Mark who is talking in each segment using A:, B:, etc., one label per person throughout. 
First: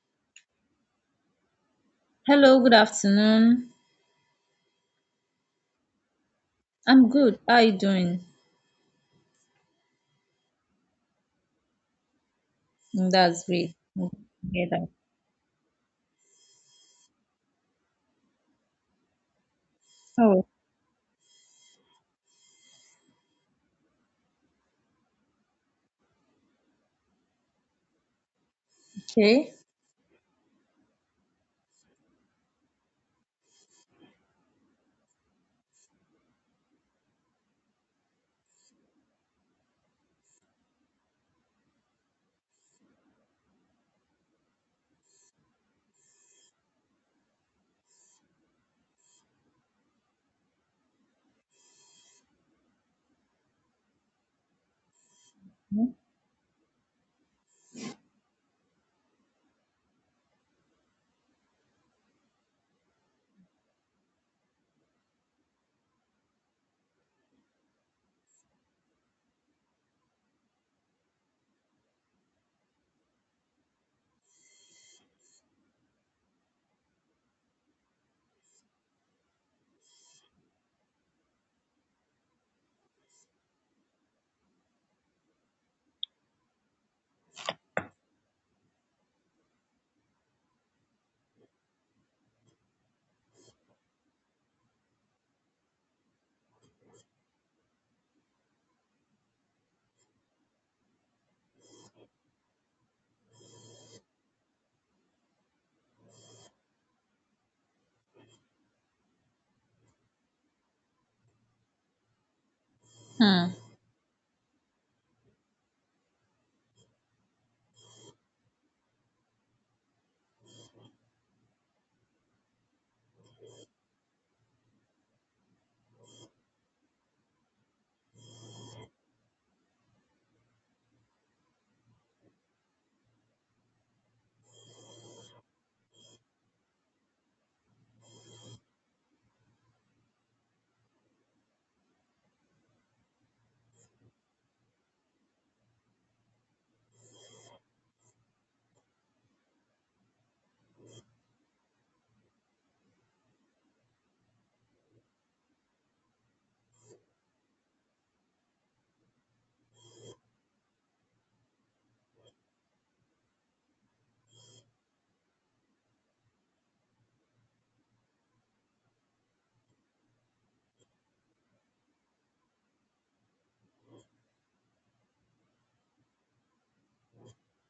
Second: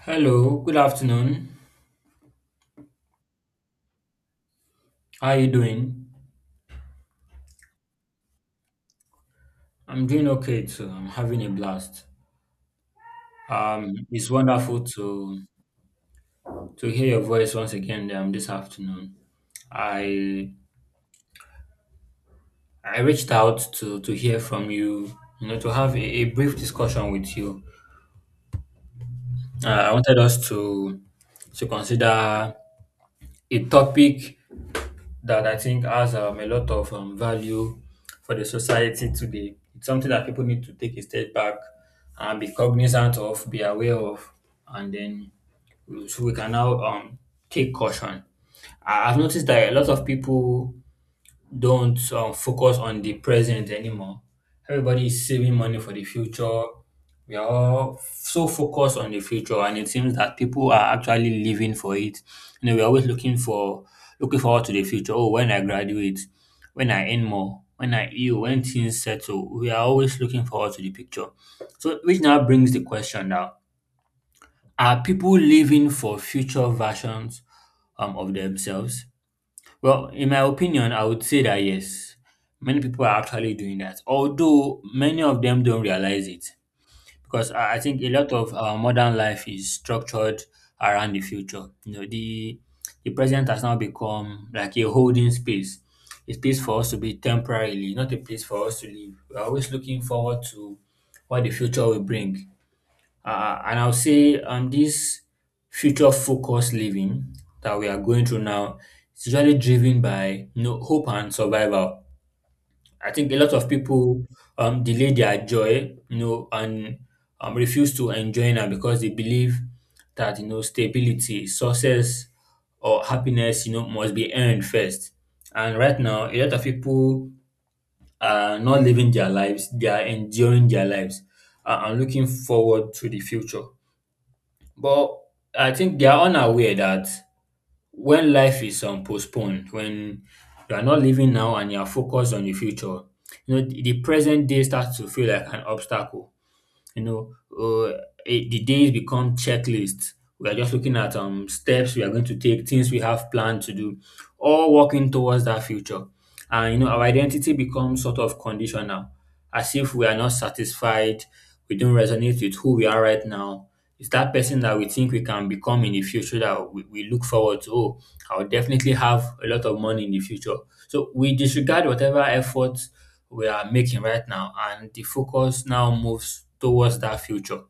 A: Hello, good afternoon.
B: Hello, good afternoon.
A: How are you doing?
B: I'm good. How are you doing?
A: I'm doing okay too. I'm having a blast.
B: Mm, that's great.
A: Um,
B: Mm,
A: it's
B: hear
A: wonderful
B: that.
A: to hear your voice once again this afternoon.
B: Oh,
A: I I reached out to hear from you, you know, to have a brief discussion with you.
B: okay.
A: I wanted us to consider a topic that I think has a lot of value for the society today. It's something that people need to take a step back and be cognizant of, be aware of, and then so we can now take caution. I've noticed that a lot of people don't focus on the present anymore. Everybody is saving money
B: Hmm.
A: for the future. We are all so focused on the future, and it seems that people are actually living for it. You know, we're always looking forward to the future. Oh, when I graduate, when I earn more, when I heal, when things settle. We are always looking forward to the picture. So, which now brings the question now: Are people living for future versions of themselves? Well, in my opinion, I would say that yes, many people are actually doing that, although many of them don't realize it. Because I think a lot of our modern life is structured around the future. You know, the present has now become like a holding space, a space for us to be temporarily, not a place for us to live. We're always looking forward to what the future will bring. And I'll say, this future focused living that we are going through now is usually driven by, you know, hope and survival. I think a
B: Hmm.
A: lot of people delay their joy, you know, and refuse to enjoy now because they believe that, you know, stability, success, or happiness, you know, must be earned first. And right now, a lot of people are not living their lives; they are enjoying their lives and looking forward to the future. But I think they are unaware that when life is postponed, when you are not living now and you are focused on the future, you know, the present day starts to feel like an obstacle. You know, the days become checklists. We are just looking at steps we are going to take, things we have planned to do, all working towards that future. And, you know, our identity becomes sort of conditional, as if we are not satisfied, we don't resonate with who we are right now. It's that person that we think we can become in the future that we look forward to. Oh, I'll definitely have a lot of money in the future. So we disregard whatever efforts we are making right now, and the focus now moves towards that future.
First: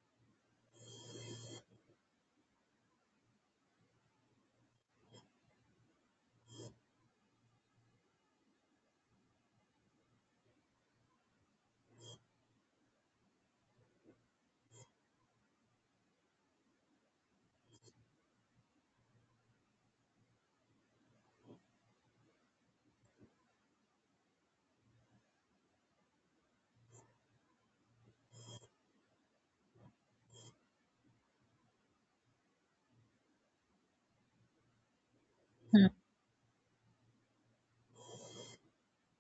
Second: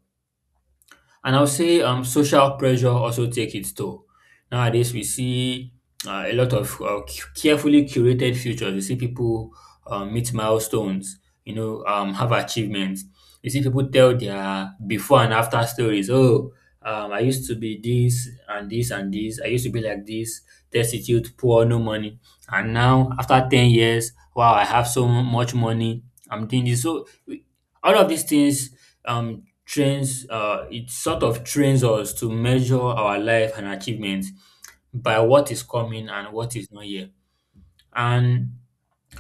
A: And I'll say, social pressure also take its toll. Nowadays, we see a lot of carefully curated futures. We see people meet milestones, you know, have achievements. You see people tell their before and after stories. Oh, I used to be this and this and this. I used to be like this, destitute, poor, no money. And now, after 10 years, wow, I have so much money. I'm doing this. So all of these things trains it sort of trains us to measure our life and achievements by what is coming and what is not here. And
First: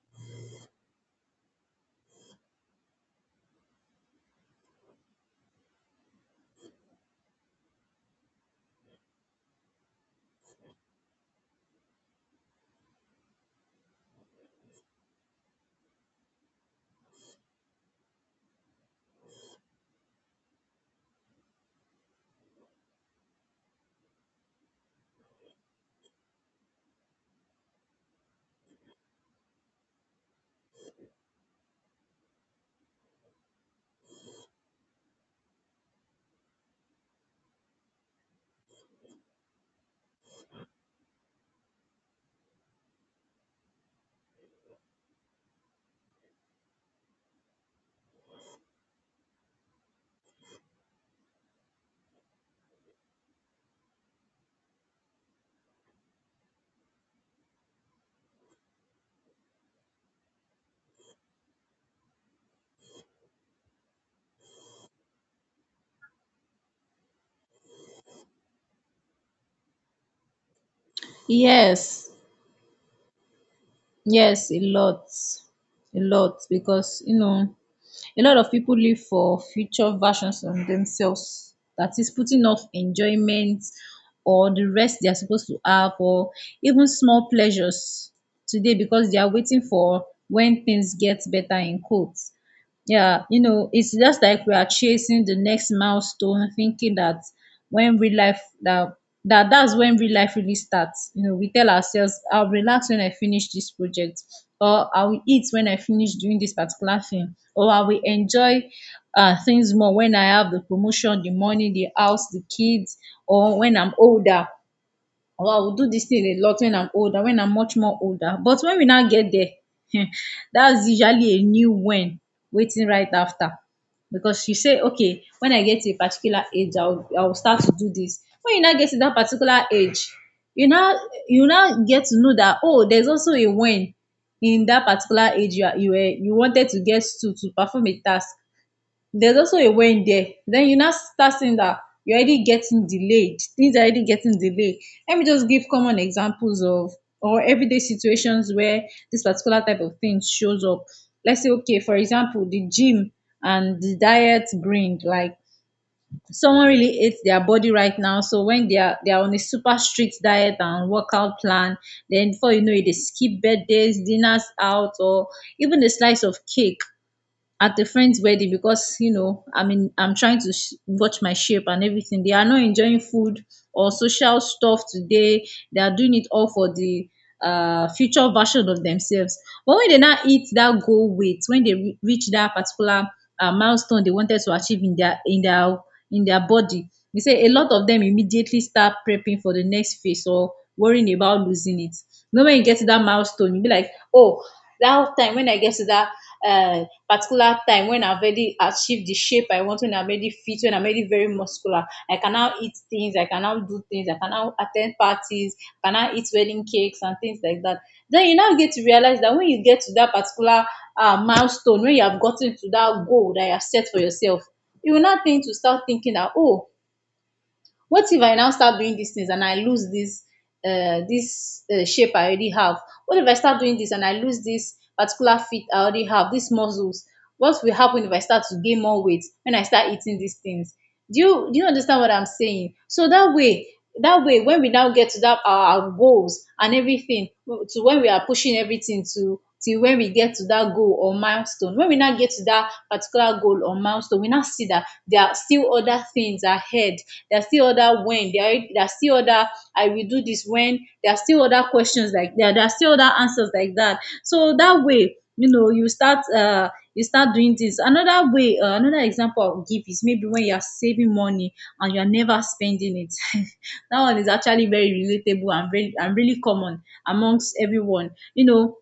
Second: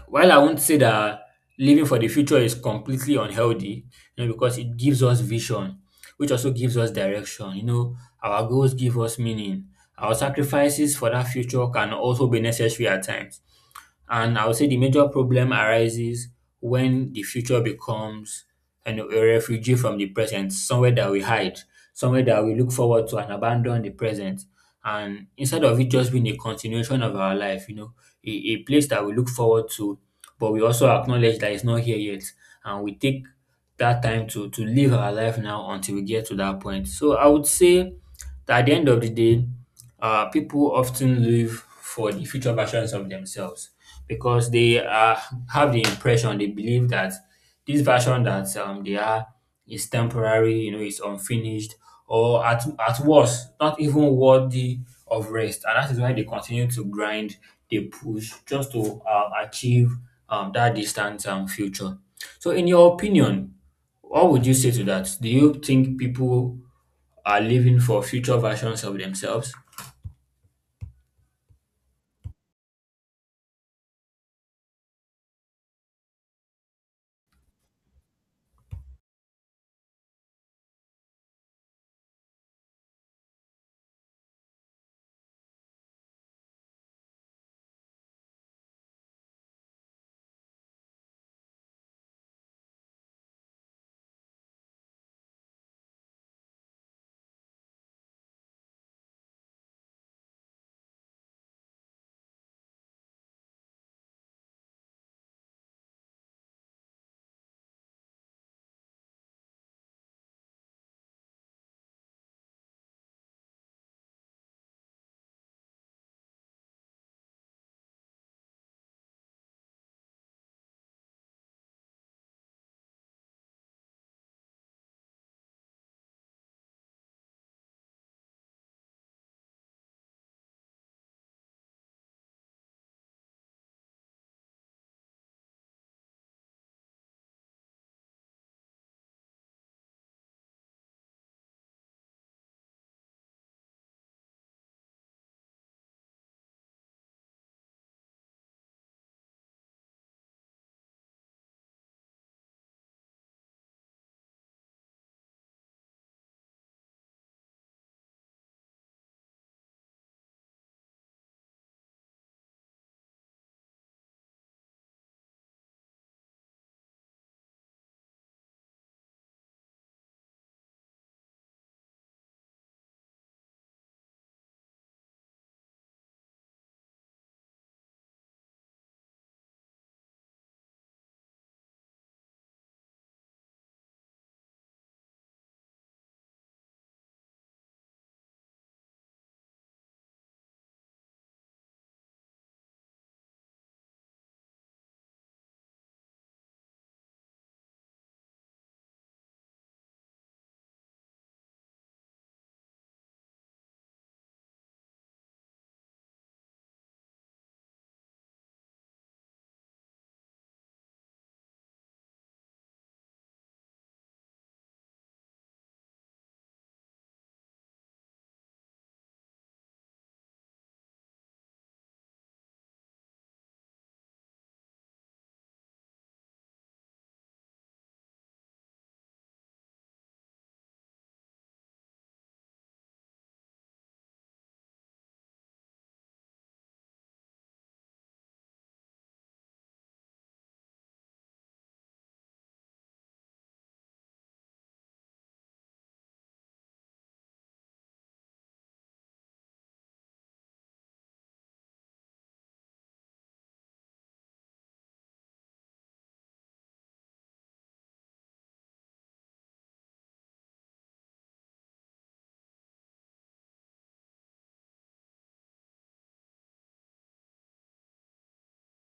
A: while I won't say that living for the future is completely unhealthy, you know, because it gives us vision, which also gives us direction, you know, our goals give us meaning, our sacrifices for that future can also be necessary at times. And I would say the major problem arises when the future becomes, you know, a refugee from the present, somewhere that we hide, somewhere that we look forward to and abandon the present. And instead of it just being a continuation of our life, you know, a place that we look forward to, but we also acknowledge that it's not here yet. And we take that time to live our life now until we get to that point. So I would say that at the end of the day, people often live for the future versions of themselves because they have the impression, they believe that this version that they are is temporary, you know, it's unfinished, or at worst, not even worthy of rest. And that is why they continue to grind, they push just to achieve that distant future. So, in your opinion, what would you say to that? Do you think people are living for future versions of themselves?
B: Yes, yes, a lot, because you know, a lot of people live for future versions of themselves. That is putting off enjoyment or the rest they are supposed to have, or even small pleasures today because they are waiting for when things get better, in quotes. Yeah, you know, it's just like we are chasing the next milestone, thinking that when real life that's when real life really starts. You know, we tell ourselves, I'll relax when I finish this project, or I will eat when I finish doing this particular thing, or I will enjoy things more when I have the promotion, the money, the house, the kids, or when I'm older, or I will do this thing a lot when I'm older, when I'm much more older. But when we now get there, that's usually a new when waiting right after. Because you say, okay, when I get to a particular age, I'll start to do this. When you now get to that particular age, you now you now get to know that, oh, there's also a when in that particular age you are, you wanted to get to perform a task. There's also a when there. Then you now start seeing that you're already getting delayed. Things are already getting delayed. Let me just give common examples of or everyday situations where this particular type of thing shows up. Let's say, okay, for example, the gym and the diet, bring like someone really hates their body right now. So when they are on a super strict diet and workout plan, then before you know it, they skip birthdays, dinners out, or even a slice of cake at a friend's wedding because, you know, I mean, I'm trying to watch my shape and everything. They are not enjoying food or social stuff today. They are doing it all for the future version of themselves. But when they now eat that goal weight, when they reach that particular milestone they wanted to achieve in their in their body, e say a lot of them immediately start prepping for the next phase or worrying about losing it. You know, wen you get to that milestone, you be like, oh, that time when I get to that particular time when I already achieved the shape I want, when I'm already fit, when I'm already very muscular, I can now eat things, I can now do things, I can now attend parties, I can now eat wedding cakes and things like that? Then you now get to realize that when you get to that particular milestone, when you have gotten to that goal that you have set for yourself, you will not think to start thinking that, oh, what if I now start doing these things and I lose this this shape I already have? What if I start doing this and I lose this particular fit? I already have these muscles. What will happen if I start to gain more weight when I start eating these things? Do you understand what I'm saying? So that way, that way, when we now get to that, our goals and everything to, when we are pushing everything to till when we get to that goal or milestone, when we now get to that particular goal or milestone, we now see that there are still other things ahead. There are still other when. There are still other I will do this when. There are still other questions like that. There are still other answers like that. So that way, you know, you start doing this another way. Another example I'll give is maybe when you're saving money and you're never spending it. That one is actually very relatable and very and really common amongst everyone, you know.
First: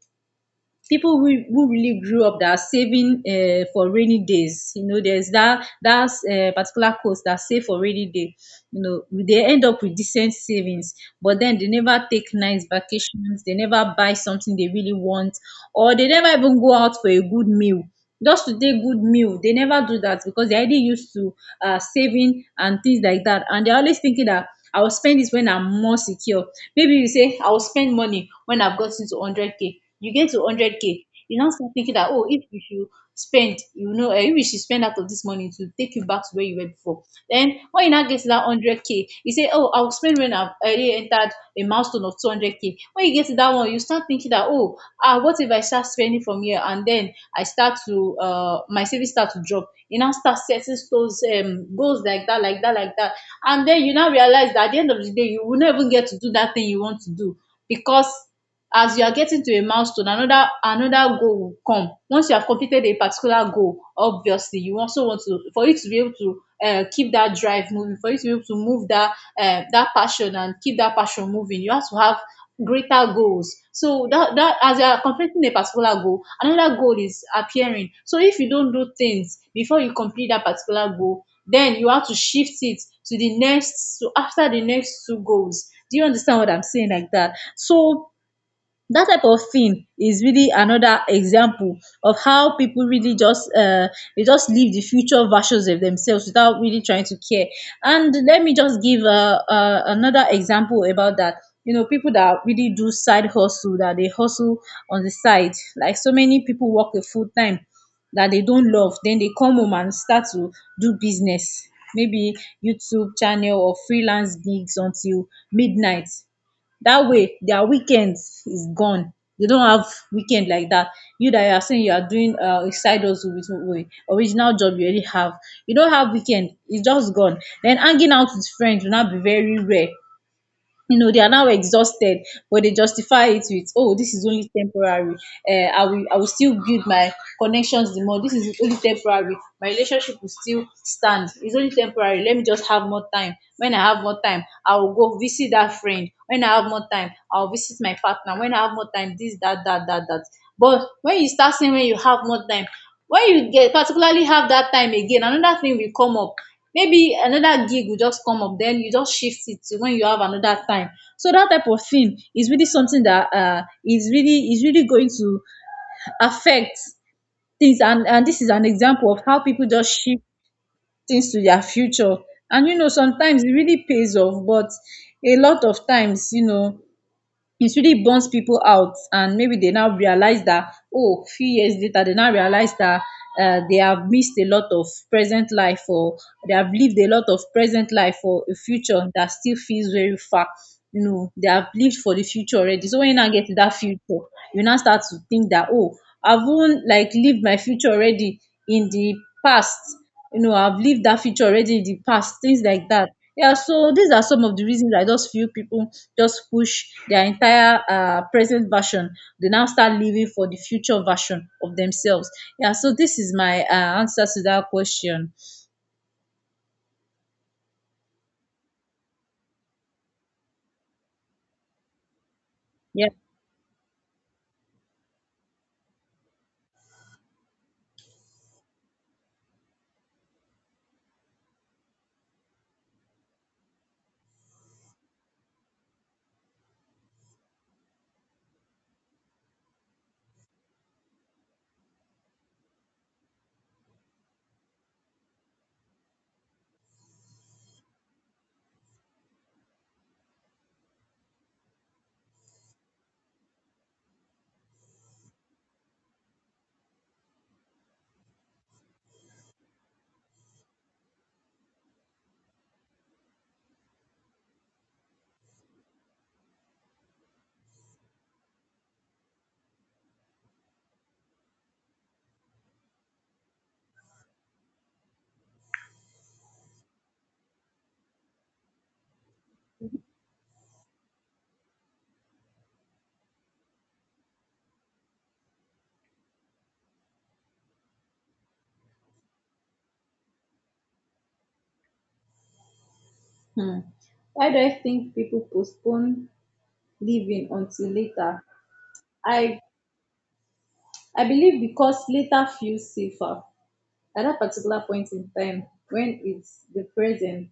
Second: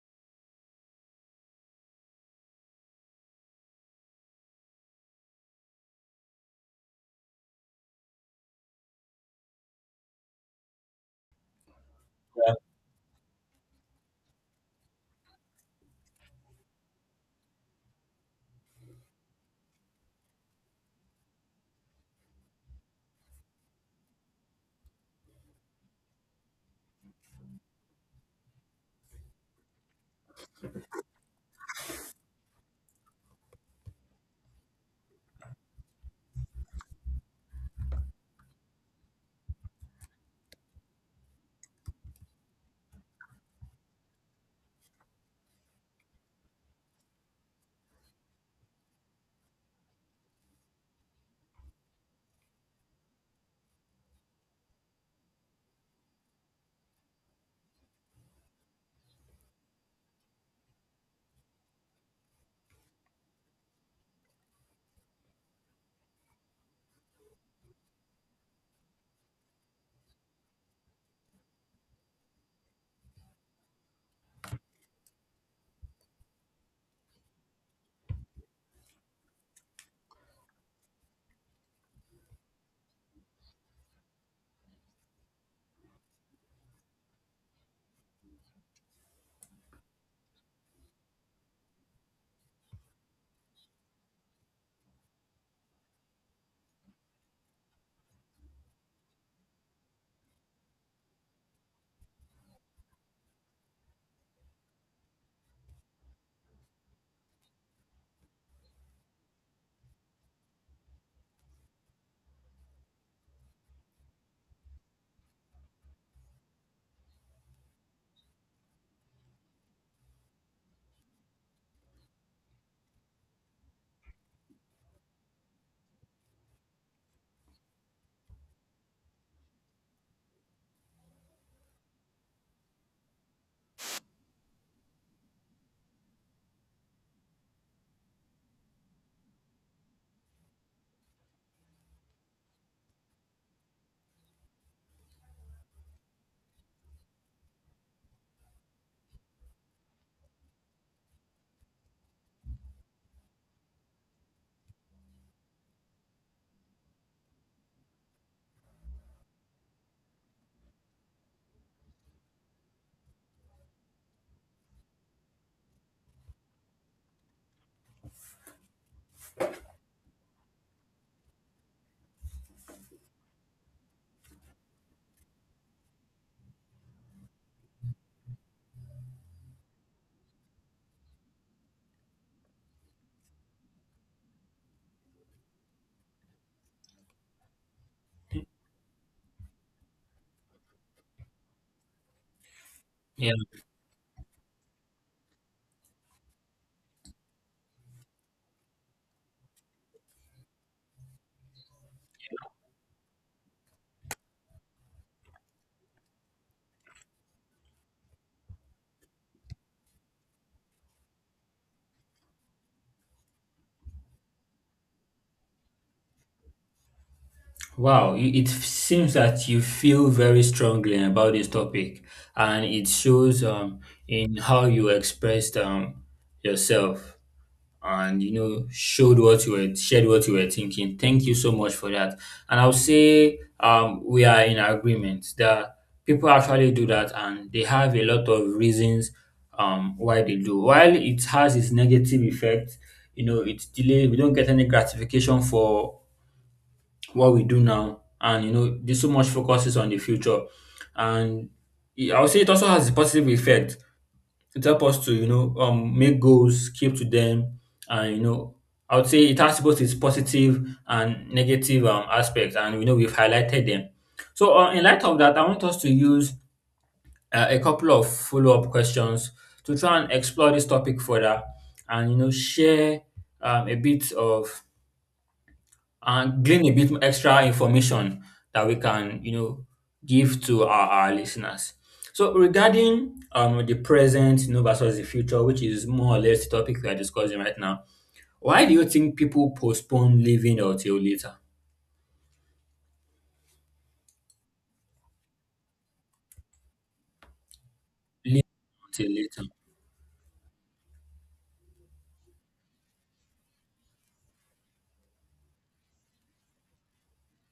B: People who really grew up that are saving for rainy days. You know, there's that particular course that save for rainy day. You know, they end up with decent savings, but then they never take
A: Yeah.
B: nice vacations. They never buy something they really want, or they never even go out for a good meal, just to take good meal. They never do that because they're already used to saving and things like that. And they're always thinking that I will spend this when I'm more secure. Maybe you say, I will spend money when I've gotten to 100K. You get to 100K, you now start thinking that, oh, if you should spend, you know, if you should spend out of this money to take you back to where you were before. Then when you now get to that 100K, you say, oh, I'll spend when I've already entered a milestone of 200K. When you get to that one, you start thinking that, oh, ah, what if I start spending from here, and then I start to my savings start to drop? You now start setting those goals, like that, like that, like that. And then you now realize that at the end of the day, you will not even get to do that thing you want to do, because as you are getting to a milestone, another goal will come. Once you have completed a particular goal, obviously you also want to, for you to be able to keep that drive moving, for you to be able to move that that passion and keep that passion moving, you have to have greater goals, so that as you are completing a particular goal, another goal is appearing. So if you don't do things before you complete that particular goal, then you have to shift it to the next, so after the next two goals. Do you understand what I'm saying? Like that. So that type of thing is really another example of how people really just they just live the future versions of themselves without really trying to care. And let me just give another example about that. You know, people that really do side hustle, that they hustle on the side, like so many people work a full time that they don't love, then they come home and start to do business, maybe YouTube channel or freelance gigs until midnight. That way, their weekends is gone. They don't have weekend like that. You that you are saying you are doing a side hustle with original job you already have. You don't have weekend. It's just gone. Then hanging out with friends will not be very rare. You know, they are now exhausted, but they justify it with, oh, this is only temporary. uh, I will still build my connections the more. This is only temporary. My relationship will still stand. It's only temporary. Let me just have more time. When I have more time, I will go visit that friend. When I have more time, I'll visit my partner. When I have more time, this, that, that, that, that. But when you start saying when you have more time, when you get particularly have that time again, another thing will come up. Maybe another gig will just come up, then you just shift it to when you have another time. So that type of thing is really something that is really going to affect things. And this is an example of how people just shift things to their future. And you know, sometimes it really pays off, but a lot of times, you know, it really burns people out. And maybe they now realize that, oh, few years later, they now realize that they have missed a lot of present life, or they have lived a lot of present life for a future that still feels very far. You know, they have lived for the future already, so when you now
A: Yeah.
B: get to that future, you now start to think that, oh, I've even like lived my future already in the past. You know, I've lived that future already in the past, things like that. Yeah, so these are some of the reasons I just feel people just push their entire present version. They now start living for the future version of themselves. Yeah, so this is my answer to that question.
A: Wow. It seems that you feel very strongly about this topic, and it
B: Yeah.
A: shows in how you expressed yourself. And, you know, showed what you were shared what you were thinking. Thank you so much for that. And I'll say, we are in agreement that people actually do that, and they have a lot of reasons why they do. While it has its negative effect, you know, it's delay, we don't get any gratification for what we do now, and, you know, there's so much focuses on the future. And I would say it also has a positive effect. It help us to, you know, make goals, keep to them. And, you know, I would say it has both its positive and negative aspects, and, you know, we've highlighted them. So in light of that, I want us to use a couple of follow-up questions to try and explore this topic further, and, you know, share a bit of and glean a bit extra information that we can, you know, give to our listeners. So regarding the present, you know, versus the future, which is more or less the topic we are discussing right now, why do you think people postpone living until later?
B: Hmm. Why do I think people postpone living until
A: Living
B: later?
A: until later.
B: I I believe because later feels safer. At that particular point in time, when it's the present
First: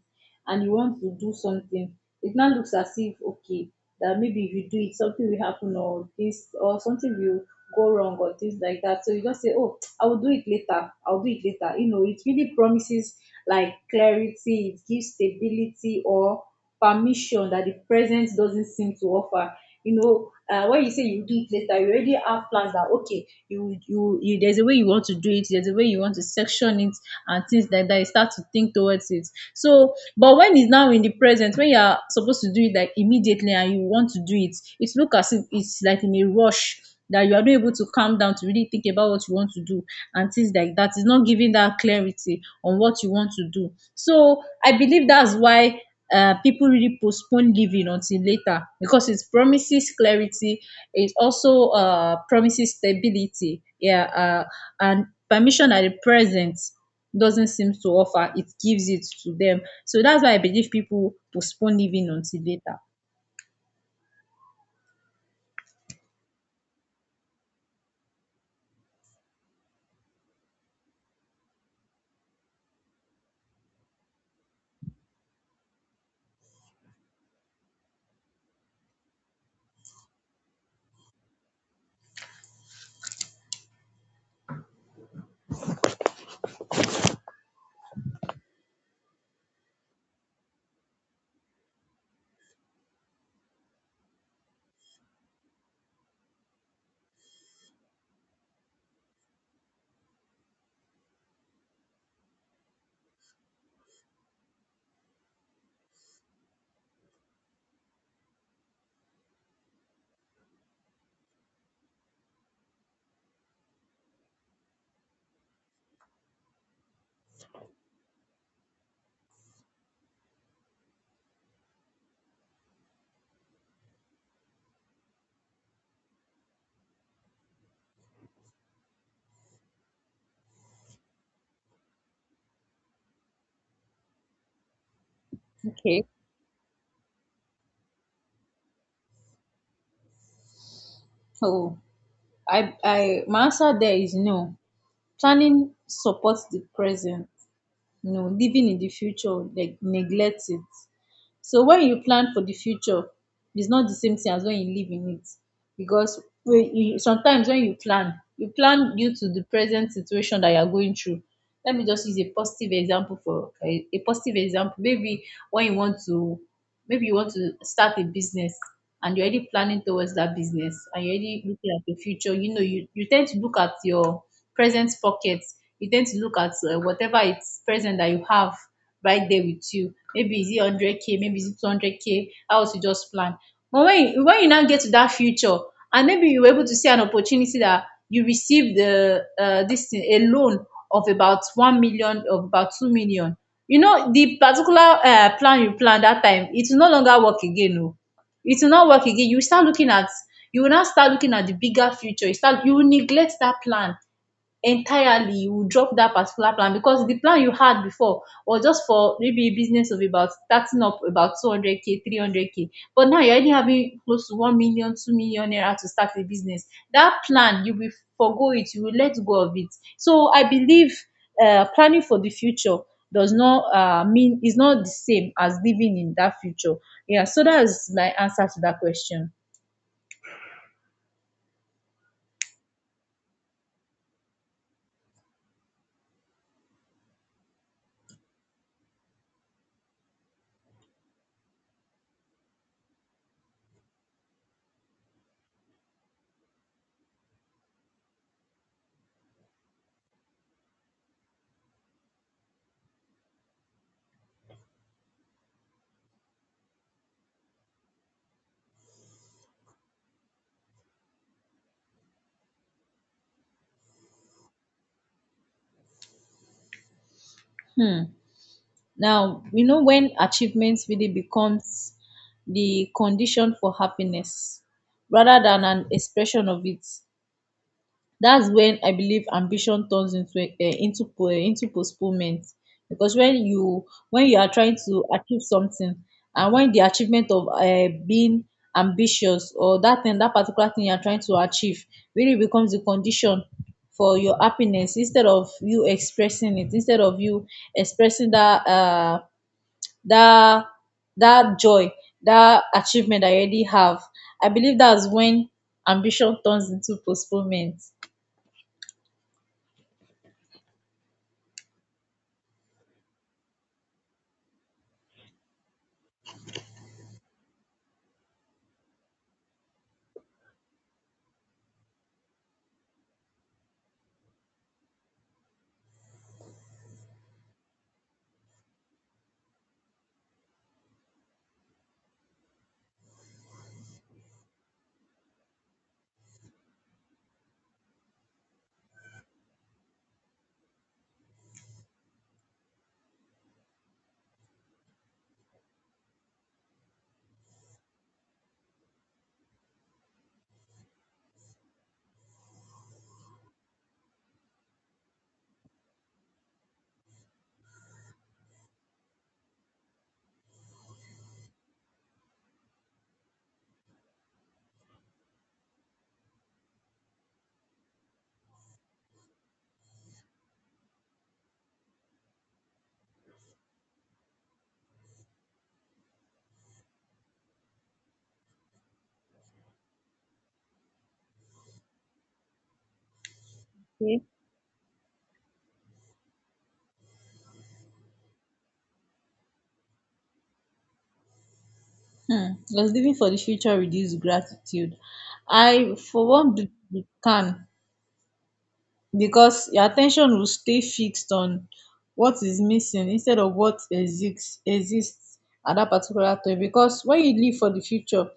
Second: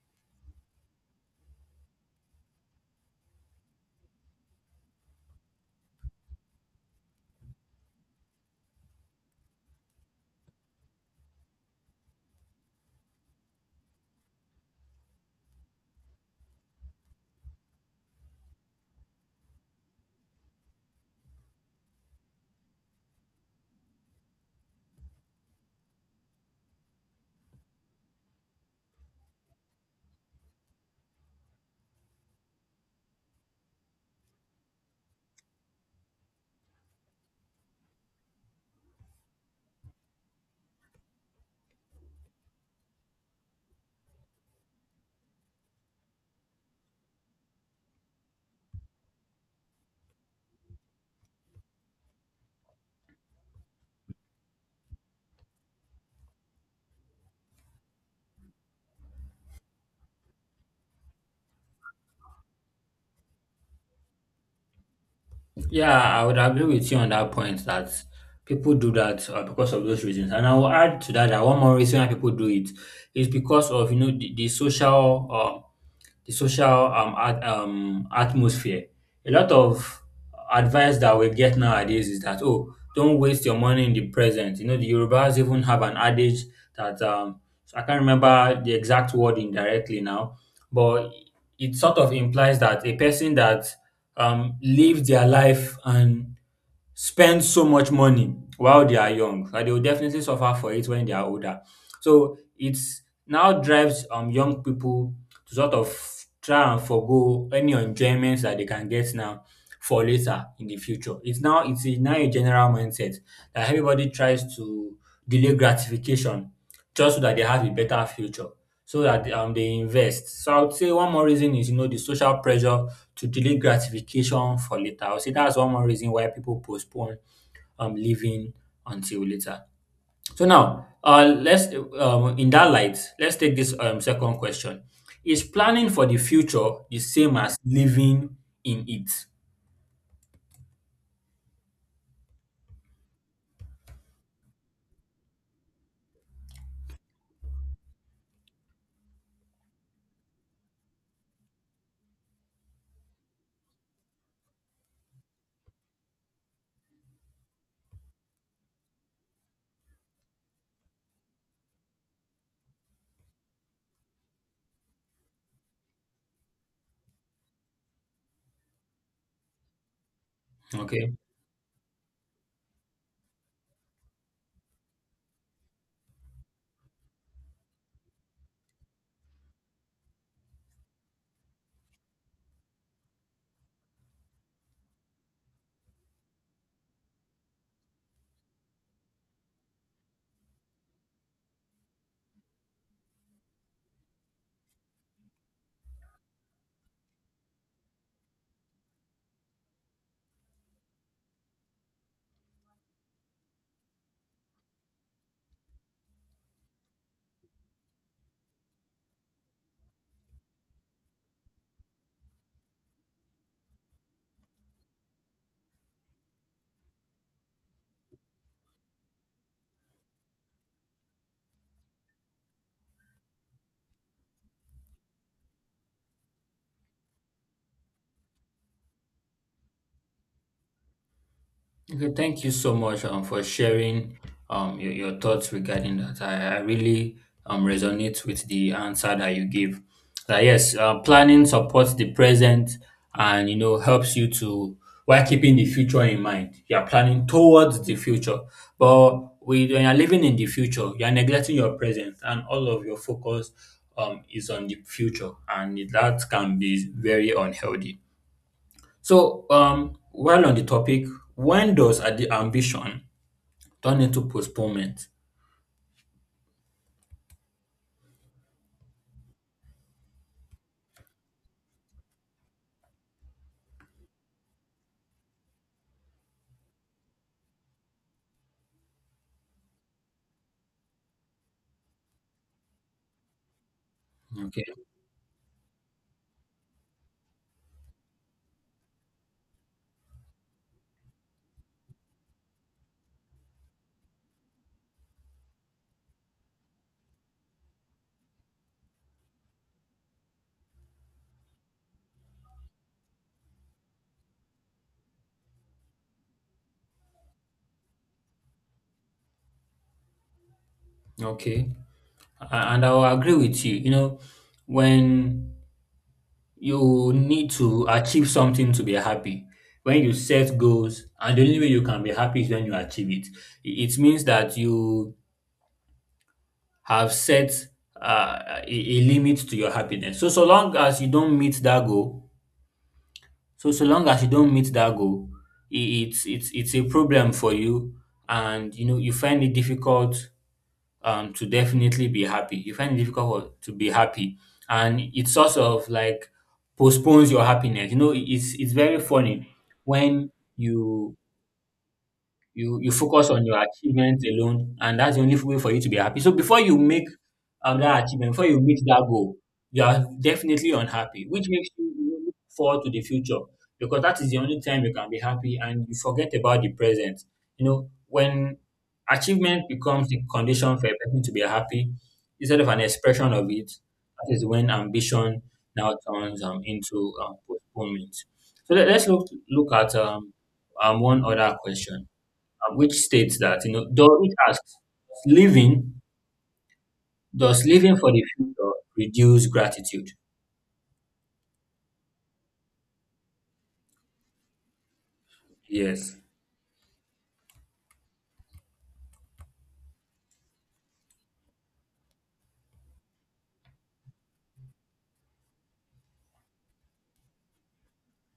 B: and you want to do something, it now looks as if, okay, that maybe if you do it something will happen or this or something will go wrong or things like that. So you just say, oh, I will do it later, I'll do it later. It really promises like clarity, it gives stability or permission that the present doesn't seem to offer. When you say you do it later, you already have plans that, okay, you there's a way you want to do it, there's a way you want to section it and things like that. You start to think towards it. So, but when it's now in the present, when you are supposed to do it like immediately and you want to do it, it looks as if it's like in a rush, that you are not able to calm down to really think about what you want to do and things like that. It's not giving that clarity on what you want to do. So I believe that's why people really postpone giving until later, because it promises clarity. It also promises stability. Yeah, and permission at the present doesn't seem to offer. It gives it to them. So that's why I believe people postpone giving until later.
A: Yeah, I would agree with you on that point that people do that because of those reasons. And I will add to that that one more reason why people do it is because of, you know, the social at, atmosphere. A lot of advice that we get nowadays is that, oh, don't waste your money in the present. You know, the Yorubas even have an adage that I can't remember the exact word indirectly now, but it sort of implies that a person that lives their life and spend so much money while they are young and they will definitely suffer for it when they are older. So it now drives young people to sort of try and forgo any enjoyments that they can get now for later in the future. It's now a general mindset that everybody tries to delay gratification just so that they have a better future. So that they invest. So I would say one more reason is, you know, the social pressure to delay gratification for later. I would say that's one more reason why people postpone leaving until later. So now, let's in that light, let's take this second question. Is planning
B: Okay.
A: for the future the same as living in it?
B: So I, my answer there is no. Planning supports the present. No, living in the future, like, neglect it. So when you plan for the future, it's not the same thing as when you live in it. Because when you, sometimes when you plan due to the present situation that you are going through. Let me just use a positive example, for a positive example. Maybe when you want to, maybe you want to start a business and you're already planning towards that business and you're
A: Okay.
B: already looking at the future. You know, you tend to look at your present pockets. You tend to look at whatever it's present that you have right there with you. Maybe is it 100k, maybe is it 200k, how to just plan. But when you now get to that future, and maybe you were able to see an opportunity that you received the this thing, a loan of about 1 million, of about 2 million. You know, the particular plan you plan that time, it will no longer work again. No, it will not work again. You start looking at, you will now start looking at the bigger future. You start, you will neglect that plan entirely, you drop that particular plan, because the plan you had before was just for maybe a business of about starting up about 200k 300k, but now you're already having close to 1 million, 2 million naira to start a business. That plan you will forgo it, you will let go of it. So I believe planning for the future does not mean, is not the same as living in that future. Yeah, so that's my answer to that question.
A: Okay, thank you so much for sharing your thoughts regarding that. I really resonate with the answer that you gave. That yes, planning supports the present and, you know, helps you to, while keeping the future in mind. You are planning towards the future, but when you are living in the future, you are neglecting your present, and all of your focus is on the future, and that can be very unhealthy. So, while on the topic, when does the ambition turn into postponement?
B: Hmm. Now, you know, when achievements really becomes the condition for happiness rather than an expression of it, that's when I believe ambition turns into into postponement. Because when you are
A: Okay,
B: trying to achieve something, and when the achievement of being ambitious or that thing, that particular thing you are trying to achieve, really becomes the condition for your happiness instead of you expressing it, instead of you expressing that. That, that joy, that achievement I already have. I believe that's when ambition turns into postponement.
A: okay, And I will agree with you. You know, when you need to achieve something to be happy, when you set goals, and the only way you can be happy is when you achieve it. It means that you have set a limit to your happiness. So, so long as you don't meet that goal, So so long as you don't it's a problem for you, and, you know, you find it difficult to definitely be happy. You find it difficult to be happy, and it sort of like postpones your happiness. You know, it's very funny when you you focus on your achievement alone, and that's the only way for you to be happy. So before you make that achievement, before you meet that goal, you are definitely unhappy, which makes you look forward to the future because that is the only time you can be happy and you forget about the present. You know, when achievement becomes the condition for a person to be happy instead of an expression of it, that is when ambition now turns into postponement. So let us look at one other question which states that, you know, does
B: Okay.
A: it asks living, does living for the future reduce gratitude?
B: Hmm. Does living for the future reduces gratitude? I,
A: Yes.
B: for one, believe it can, because your attention will stay fixed on what is missing instead of what exists at that particular time. Because when you live for the future,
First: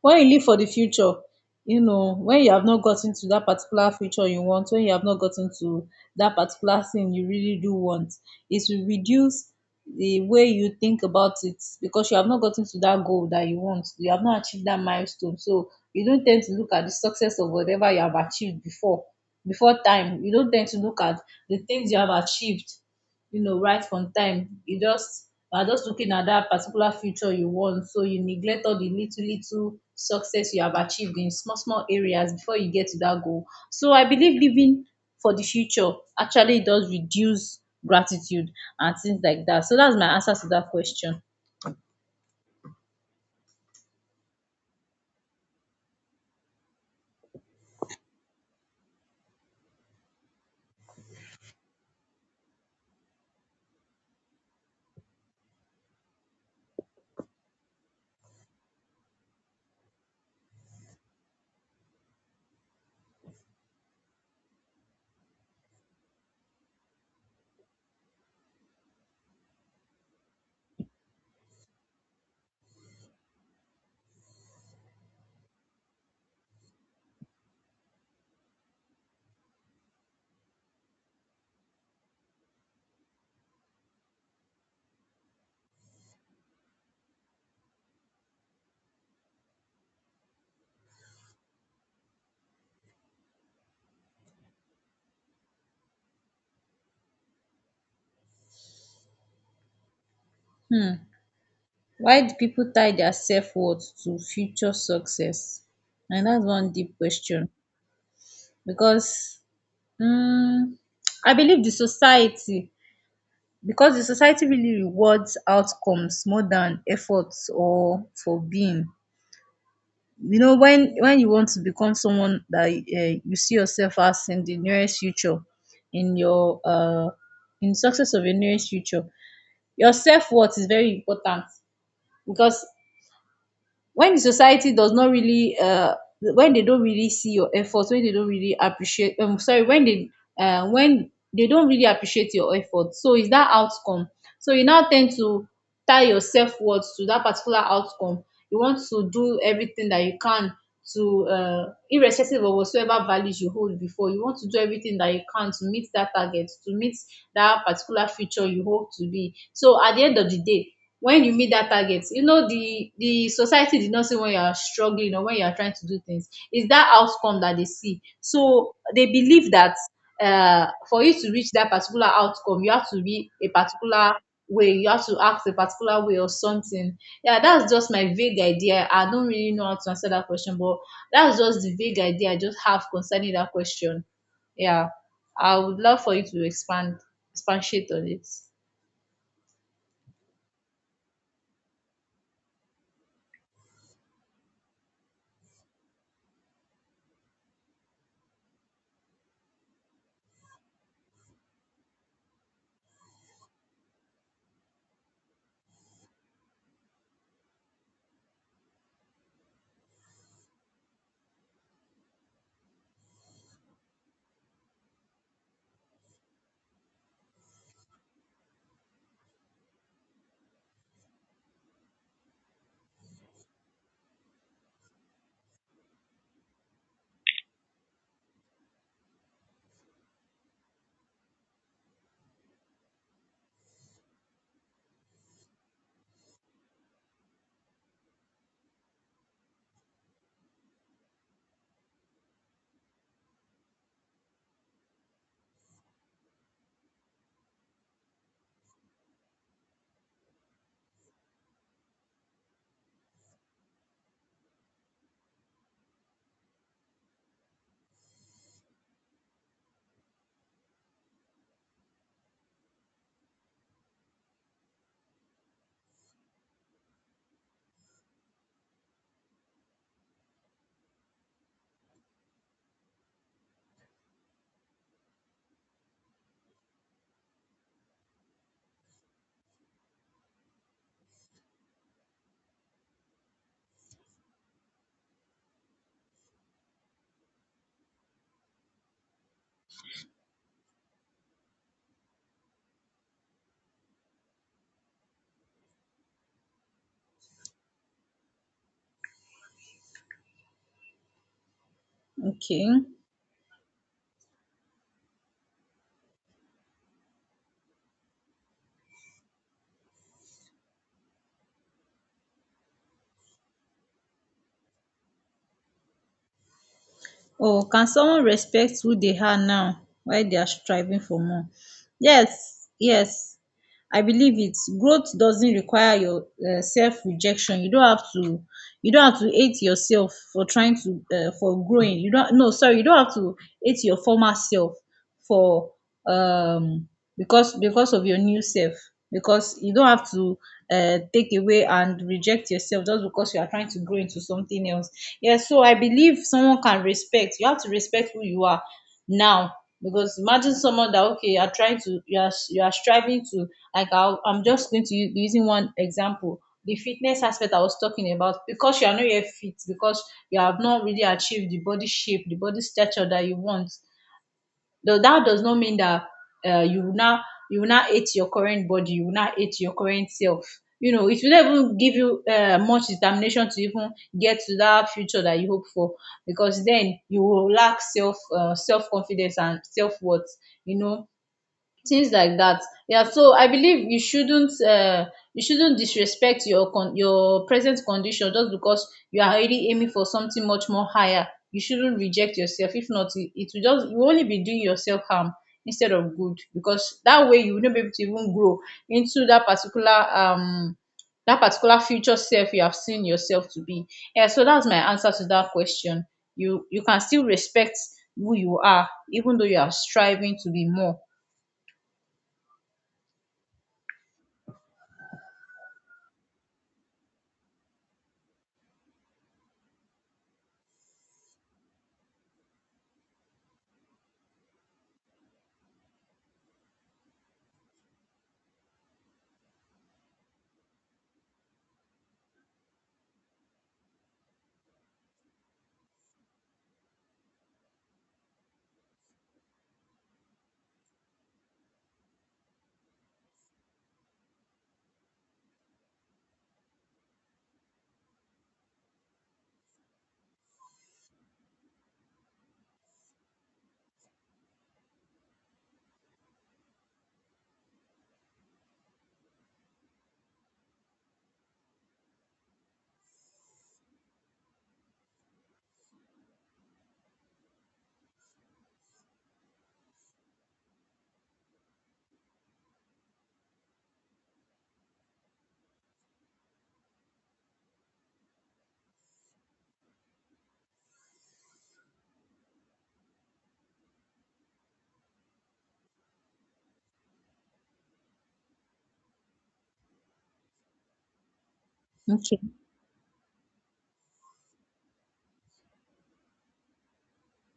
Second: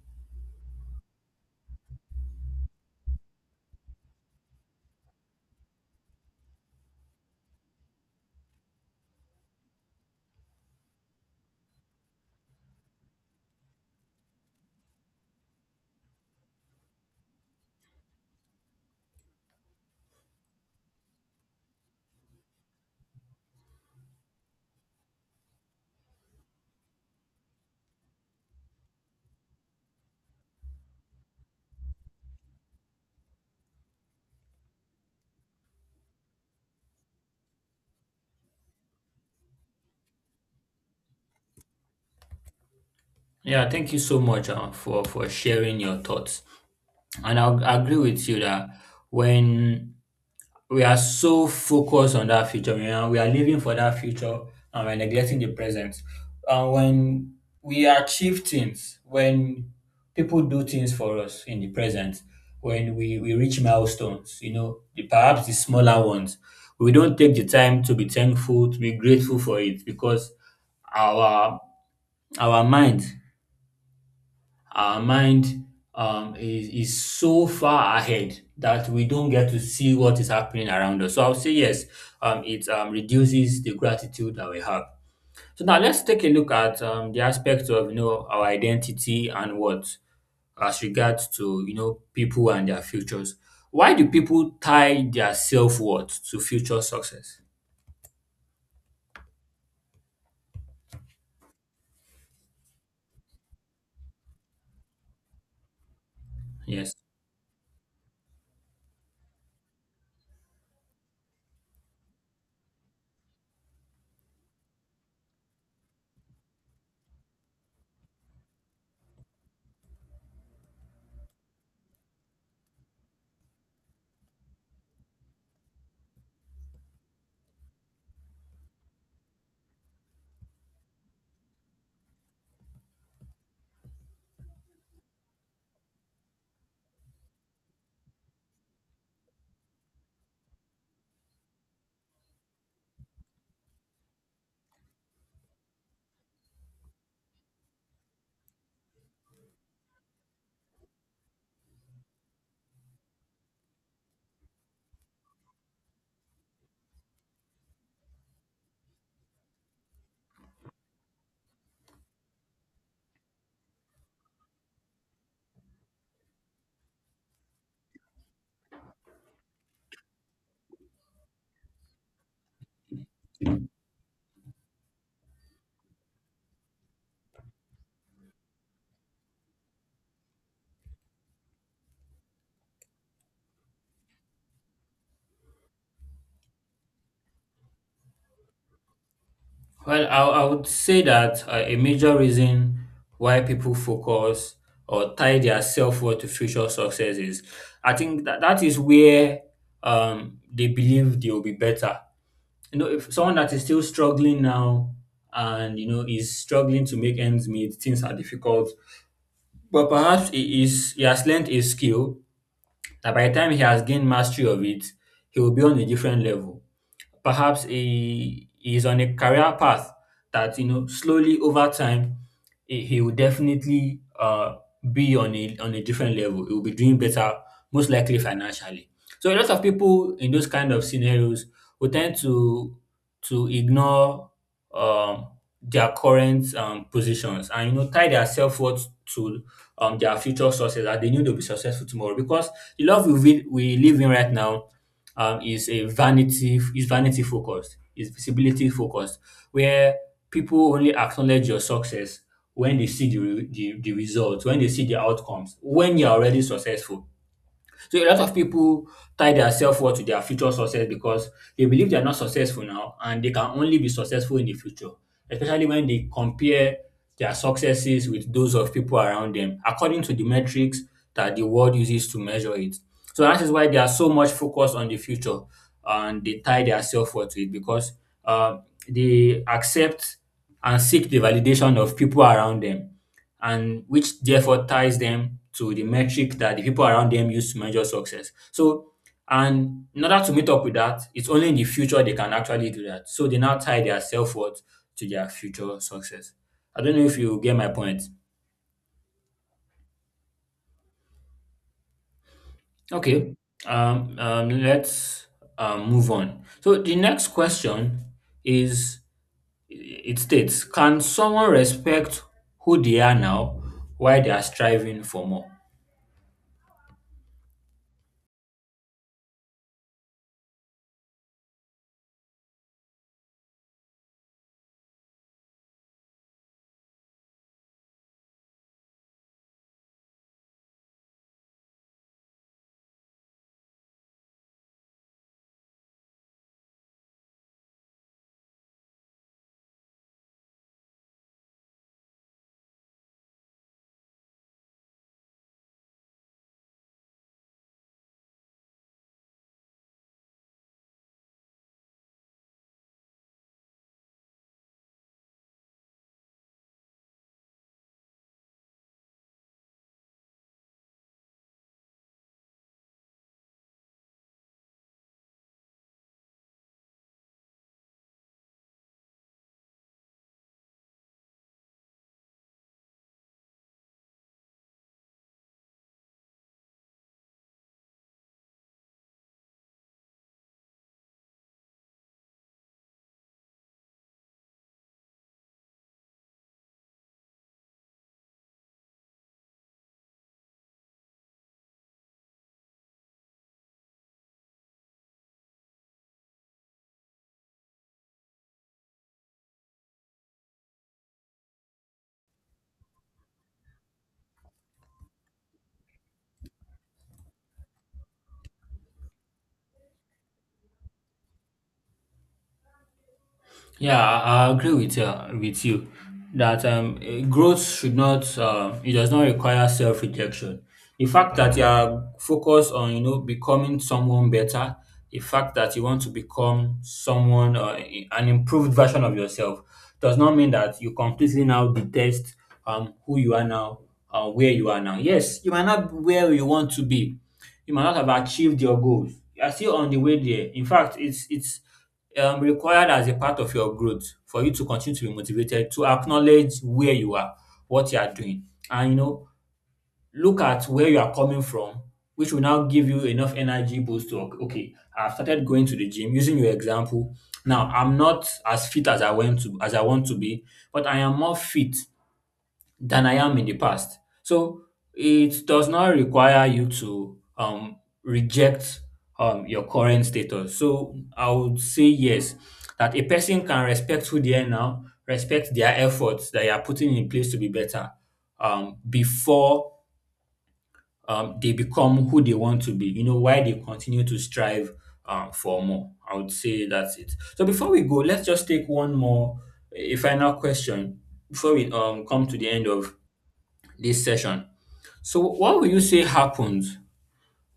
B: when you live for the future you know, when you have not gotten to that particular future you want, when you have not gotten to that particular thing you really do want, it will reduce the way you think about it, because you have not gotten to that goal that you want, you have not achieved that milestone. So you don't tend to look at the success of whatever you have achieved before, before time you don't tend to look at the things you have achieved. You know, right from time you just, you are just looking at that particular future you want. So you neglect all the little little success you have achieved in small small areas before you get to that goal. So I believe living for the future actually does reduce gratitude and things like that. So that's my answer to that question.
A: Yeah, thank you so much for sharing your thoughts, and I agree with you that when we are so focused on that future. We are living for that future and we're neglecting the present. And when we achieve things, when people do things for us in the present, when we reach milestones, you know, the, perhaps the smaller ones, we don't take the time to be thankful, to be grateful for it because our our mind our mind is so far ahead that we don't get to see what is happening around us. So I'll say yes, it reduces the gratitude that we have. So now let's take a look at the aspect of, you know, our identity and what as regards to, you know, people and their futures. Why do people tie their self worth to future success?
B: Hmm. Why do people tie their self-worth to future success? And that's one
A: Yes.
B: deep question. Because um I believe the society, because the society really rewards outcomes more than efforts or for being. You know, when you want to become someone that you see yourself as in the nearest future, in your in success of your nearest future, your self worth is very important. Because when the society does not really when they don't really see your efforts, when they don't really appreciate sorry, when they don't really appreciate your efforts, so it's that outcome. So you now tend to tie your self-worth to that particular outcome. You want to do everything that you can to irrespective of whatsoever values you hold before, you want to do everything that you can to meet that target, to meet that particular future you hope to be. So at the end of the day, when you meet that target, you know, the society did not see when you are struggling or when you are trying to do things, it's that outcome that they see. So they believe that for you to reach that particular outcome, you have to be a particular way, you have to act a particular way or something. Yeah, that's just my vague idea. I don't really know how to answer that question, but that's just the vague idea I just have concerning that question. Yeah, I would love for you to expand, expatiate on it.
A: Well, I would say that a major reason why people focus or tie their self worth to future success is, I think that, that is where they believe they will be better. You know, if someone that is still struggling now and you know is struggling to make ends meet, things are difficult. But perhaps he has learned a skill that by the time he has gained mastery of it, he will be on a different level. Perhaps he is on a career path that, you know, slowly over time he will definitely be on a different level. He will be doing better, most likely financially. So a lot of people in those kind of scenarios will tend to ignore um, their current positions and, you know, tie their self worth to their future sources that they knew they'll be successful tomorrow because the love we live in right now is vanity focused, is visibility focused, where people only acknowledge your success when they see the results, when they see the outcomes, when you're already successful. So a lot of people tie their self-worth to their future success because they believe they're not successful now and they can only be successful in the future, especially when they compare their successes with those of people around them, according to the metrics that the world uses to measure it. So that is why they are so much focused on the future and they tie their self-worth to it because uh, they accept and seek the validation of people around them and which therefore ties them to the metric that the people around them use to measure success. So, and in order to meet up with that, it's only in the future they can actually do that. So they now tie their self worth to their future success. I don't know if you get my point.
B: Okay.
A: Okay. Let's move on. So the next question is, it states, can someone respect who they are now while they are striving for more?
B: Or can someone respect who they are now while they are striving for more? Yes, yes, I believe it. Growth doesn't require your self-rejection. You don't have to. You don't have to hate yourself for trying to for growing. You don't. No, sorry. You don't have to hate your former self for um because of your new self. Because you don't have to take away and reject yourself just because you are trying to grow into something else. Yeah, so I believe someone can respect. You have to respect who you are now. Because imagine someone that, okay, you are trying to, you are striving to. Like I'm just going to use, using one example, the fitness aspect I was talking about. Because you are not yet fit, because you have not really achieved the body shape, the body stature that you want. Though that does not mean that uh, you will now you will now hate your current body, you will now hate your current self. You know, it will not even give you much determination to even get to that future that you hope for, because then you will lack self self confidence and self worth. You know, things like that. Yeah, so I believe you shouldn't disrespect your your present condition just because you are already aiming for something much more higher. You shouldn't reject yourself, if not it will just, you will only be doing yourself harm instead of good, because that way you will not be able to even grow into um that particular future self you have seen yourself to be. Yeah, so that's my answer to that question. You can still respect who you are even though you are striving to be more.
A: Yeah, I agree with you that growth should not it does not require self rejection. The fact that you are focused on, you know, becoming someone better, the fact that you want to become someone an improved version of yourself does not mean that you completely now detest who you are now, where you are now. Yes, you might not be where you want to be, you might not have achieved your goals. You are still on the way there. In fact, it's required as a part of your growth for you to continue to be motivated, to acknowledge where you are, what you are doing, and, you know, look at where you are coming from, which will now give you enough energy boost to okay, I've started going to the gym using your example. Now I'm not as fit as I want to be, but I am more fit than I am in the past. So it does not require you to reject your current status. So I would say yes, that a person can respect who they are now, respect their efforts that you are putting in place to be better before they become who they want to be, you know, why they continue to strive for more. I would say that's it. So before we go, let's just take one more, a final question before we come to the end of this session. So, what will you say happens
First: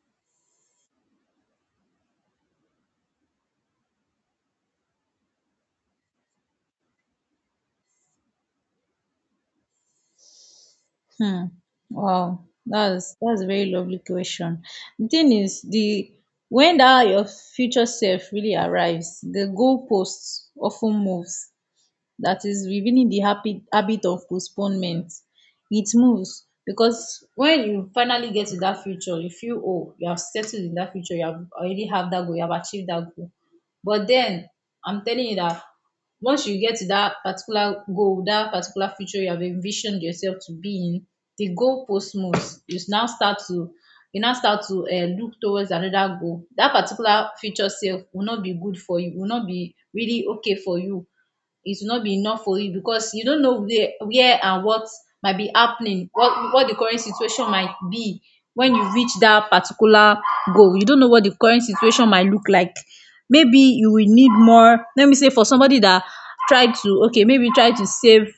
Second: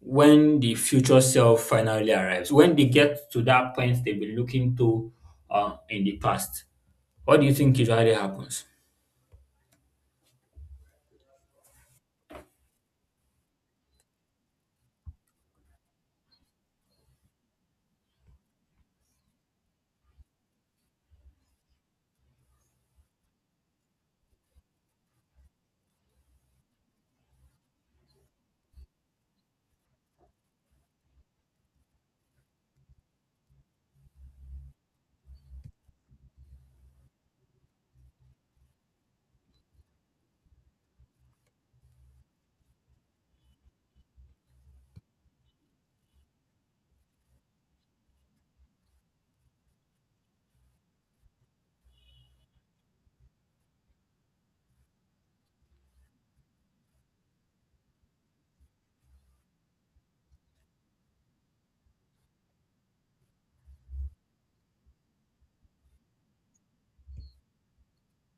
A: when the future self finally arrives? When they get to that point they've been looking to in the past, what do you think usually happens?
B: Hmm. Wow, that's a very lovely question. The thing is, the when that your future self really arrives, the goalposts often moves, that is revealing the happy habit of postponement. It moves because when you finally get to that future, you feel, oh, you have settled in that future, you have already have that goal, you have achieved that goal. But then, I'm telling you that once you get to that particular goal, that particular future you have envisioned yourself to be in, the goalpost moves. You now start to, look towards another goal. That particular future self will not be good for you, will not be really okay for you, it will not be enough for you, because you don't know where and what might be happening, what the current situation might be when you reach that particular goal. You don't know what the current situation might look like. Maybe you will need more. Let me say for somebody that tried to, okay, maybe try to save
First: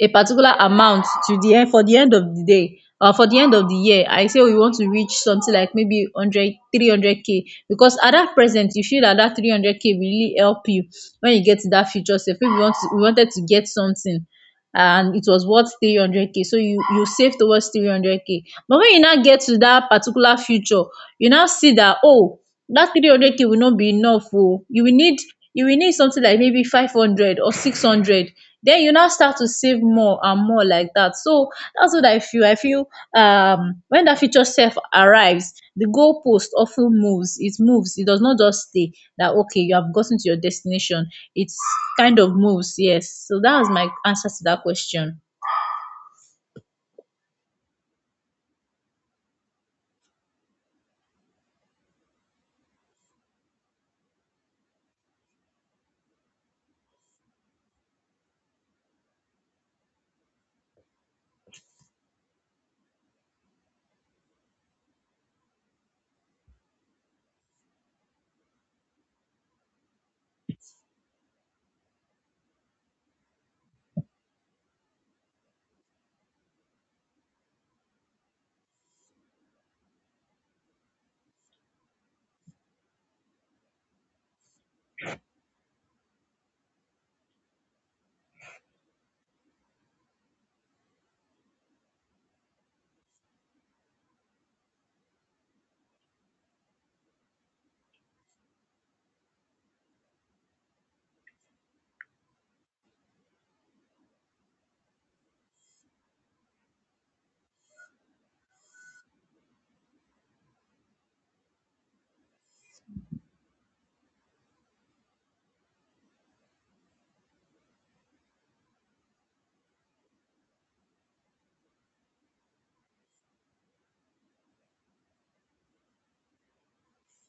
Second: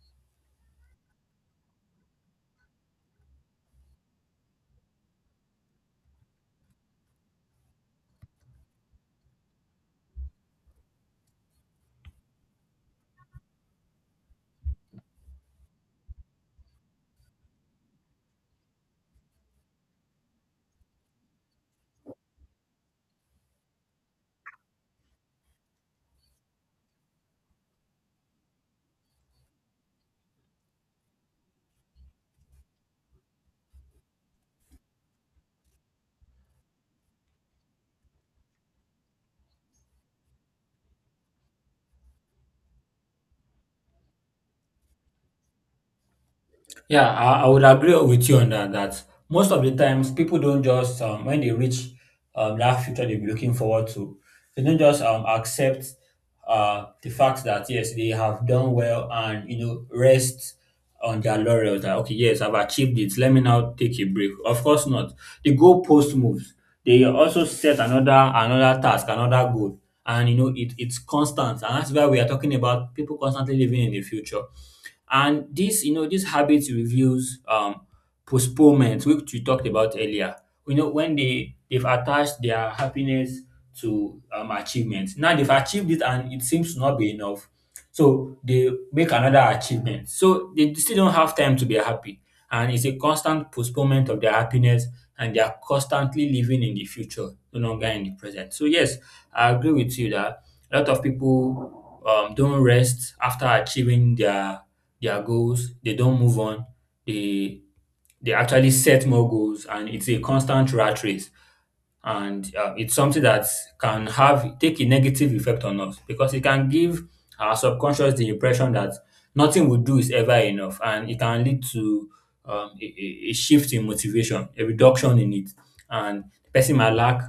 B: a particular amount to the end, for the end of the day or for the end of the year. I say we want to reach something like maybe one hundred three hundred k, because at that present you feel that that 300k will really help you. When you get to that future self, if you want to, you wanted to get something and it was worth 300k, so you save towards 300k. But when you now get to that particular future, you now see that, oh, that 300k will not be enough, oh, you will need, you will need something like maybe 500 or 600. Then you now start to save more and more like that. So that's what I feel. I feel wen dat future self arrives, the goalpost often moves. It moves, it does not just stay. That okay, you have gotten to your destination. Its kind of moves. Yes, so that was my answer to that question.
A: Yeah, I would agree with you on that. That most of the times people don't just when they reach that future they'll be looking forward to, they don't just accept the fact that yes they have done well and, you know, rest on their laurels. That okay, yes, I've achieved it. Let me now take a break. Of course not. The goalpost moves. They also set another task, another goal, and you know it's constant, and that's why we are talking about people constantly living in the future and this, you know, this habit reveals postponement, which we talked about earlier. You know, when they've attached their happiness to achievement. Now they've achieved it, and it seems to not be enough. So they make another achievement. So they still don't have time to be happy, and it's a constant postponement of their happiness, and they are constantly living in the future, no longer in the present. So yes, I agree with you that a lot of people don't rest after achieving their goals, they don't move on, they they actually set more goals and it's a constant rat race and it's something that can have take a negative effect on us because it can give our subconscious the impression that nothing we do is ever enough and it can lead to a shift in motivation, a reduction in it and the person might lack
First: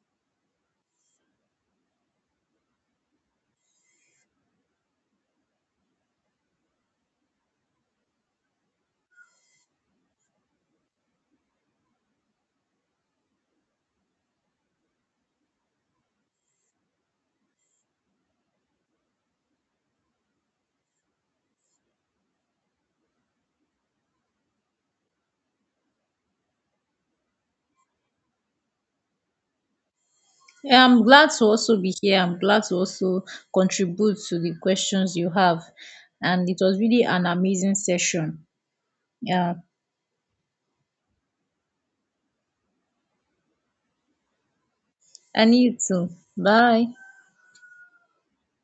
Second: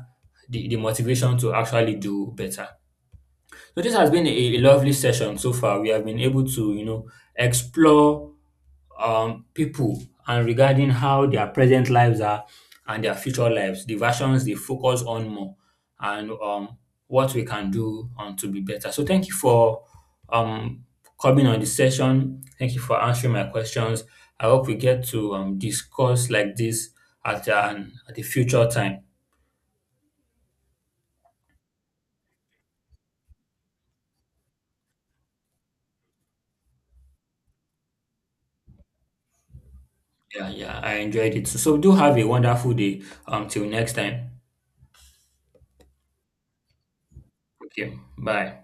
A: the motivation to actually do better. So this has been a lovely session so far. We have been able to, you know, explore people and regarding how their present lives are and their future lives, the versions they focus on more, and what we can do to be better. So thank you for um, coming on the session. Thank you for answering my questions. I hope we get to discuss like this at a future time.
B: Yeah, I'm glad to also be here, I'm glad to also contribute to the questions you have, and it was really an amazing session. Yeah.
A: Yeah, yeah, I enjoyed it. So, so do have a wonderful day. Till next time.
B: And you too. Bye.
A: Thank you. Bye.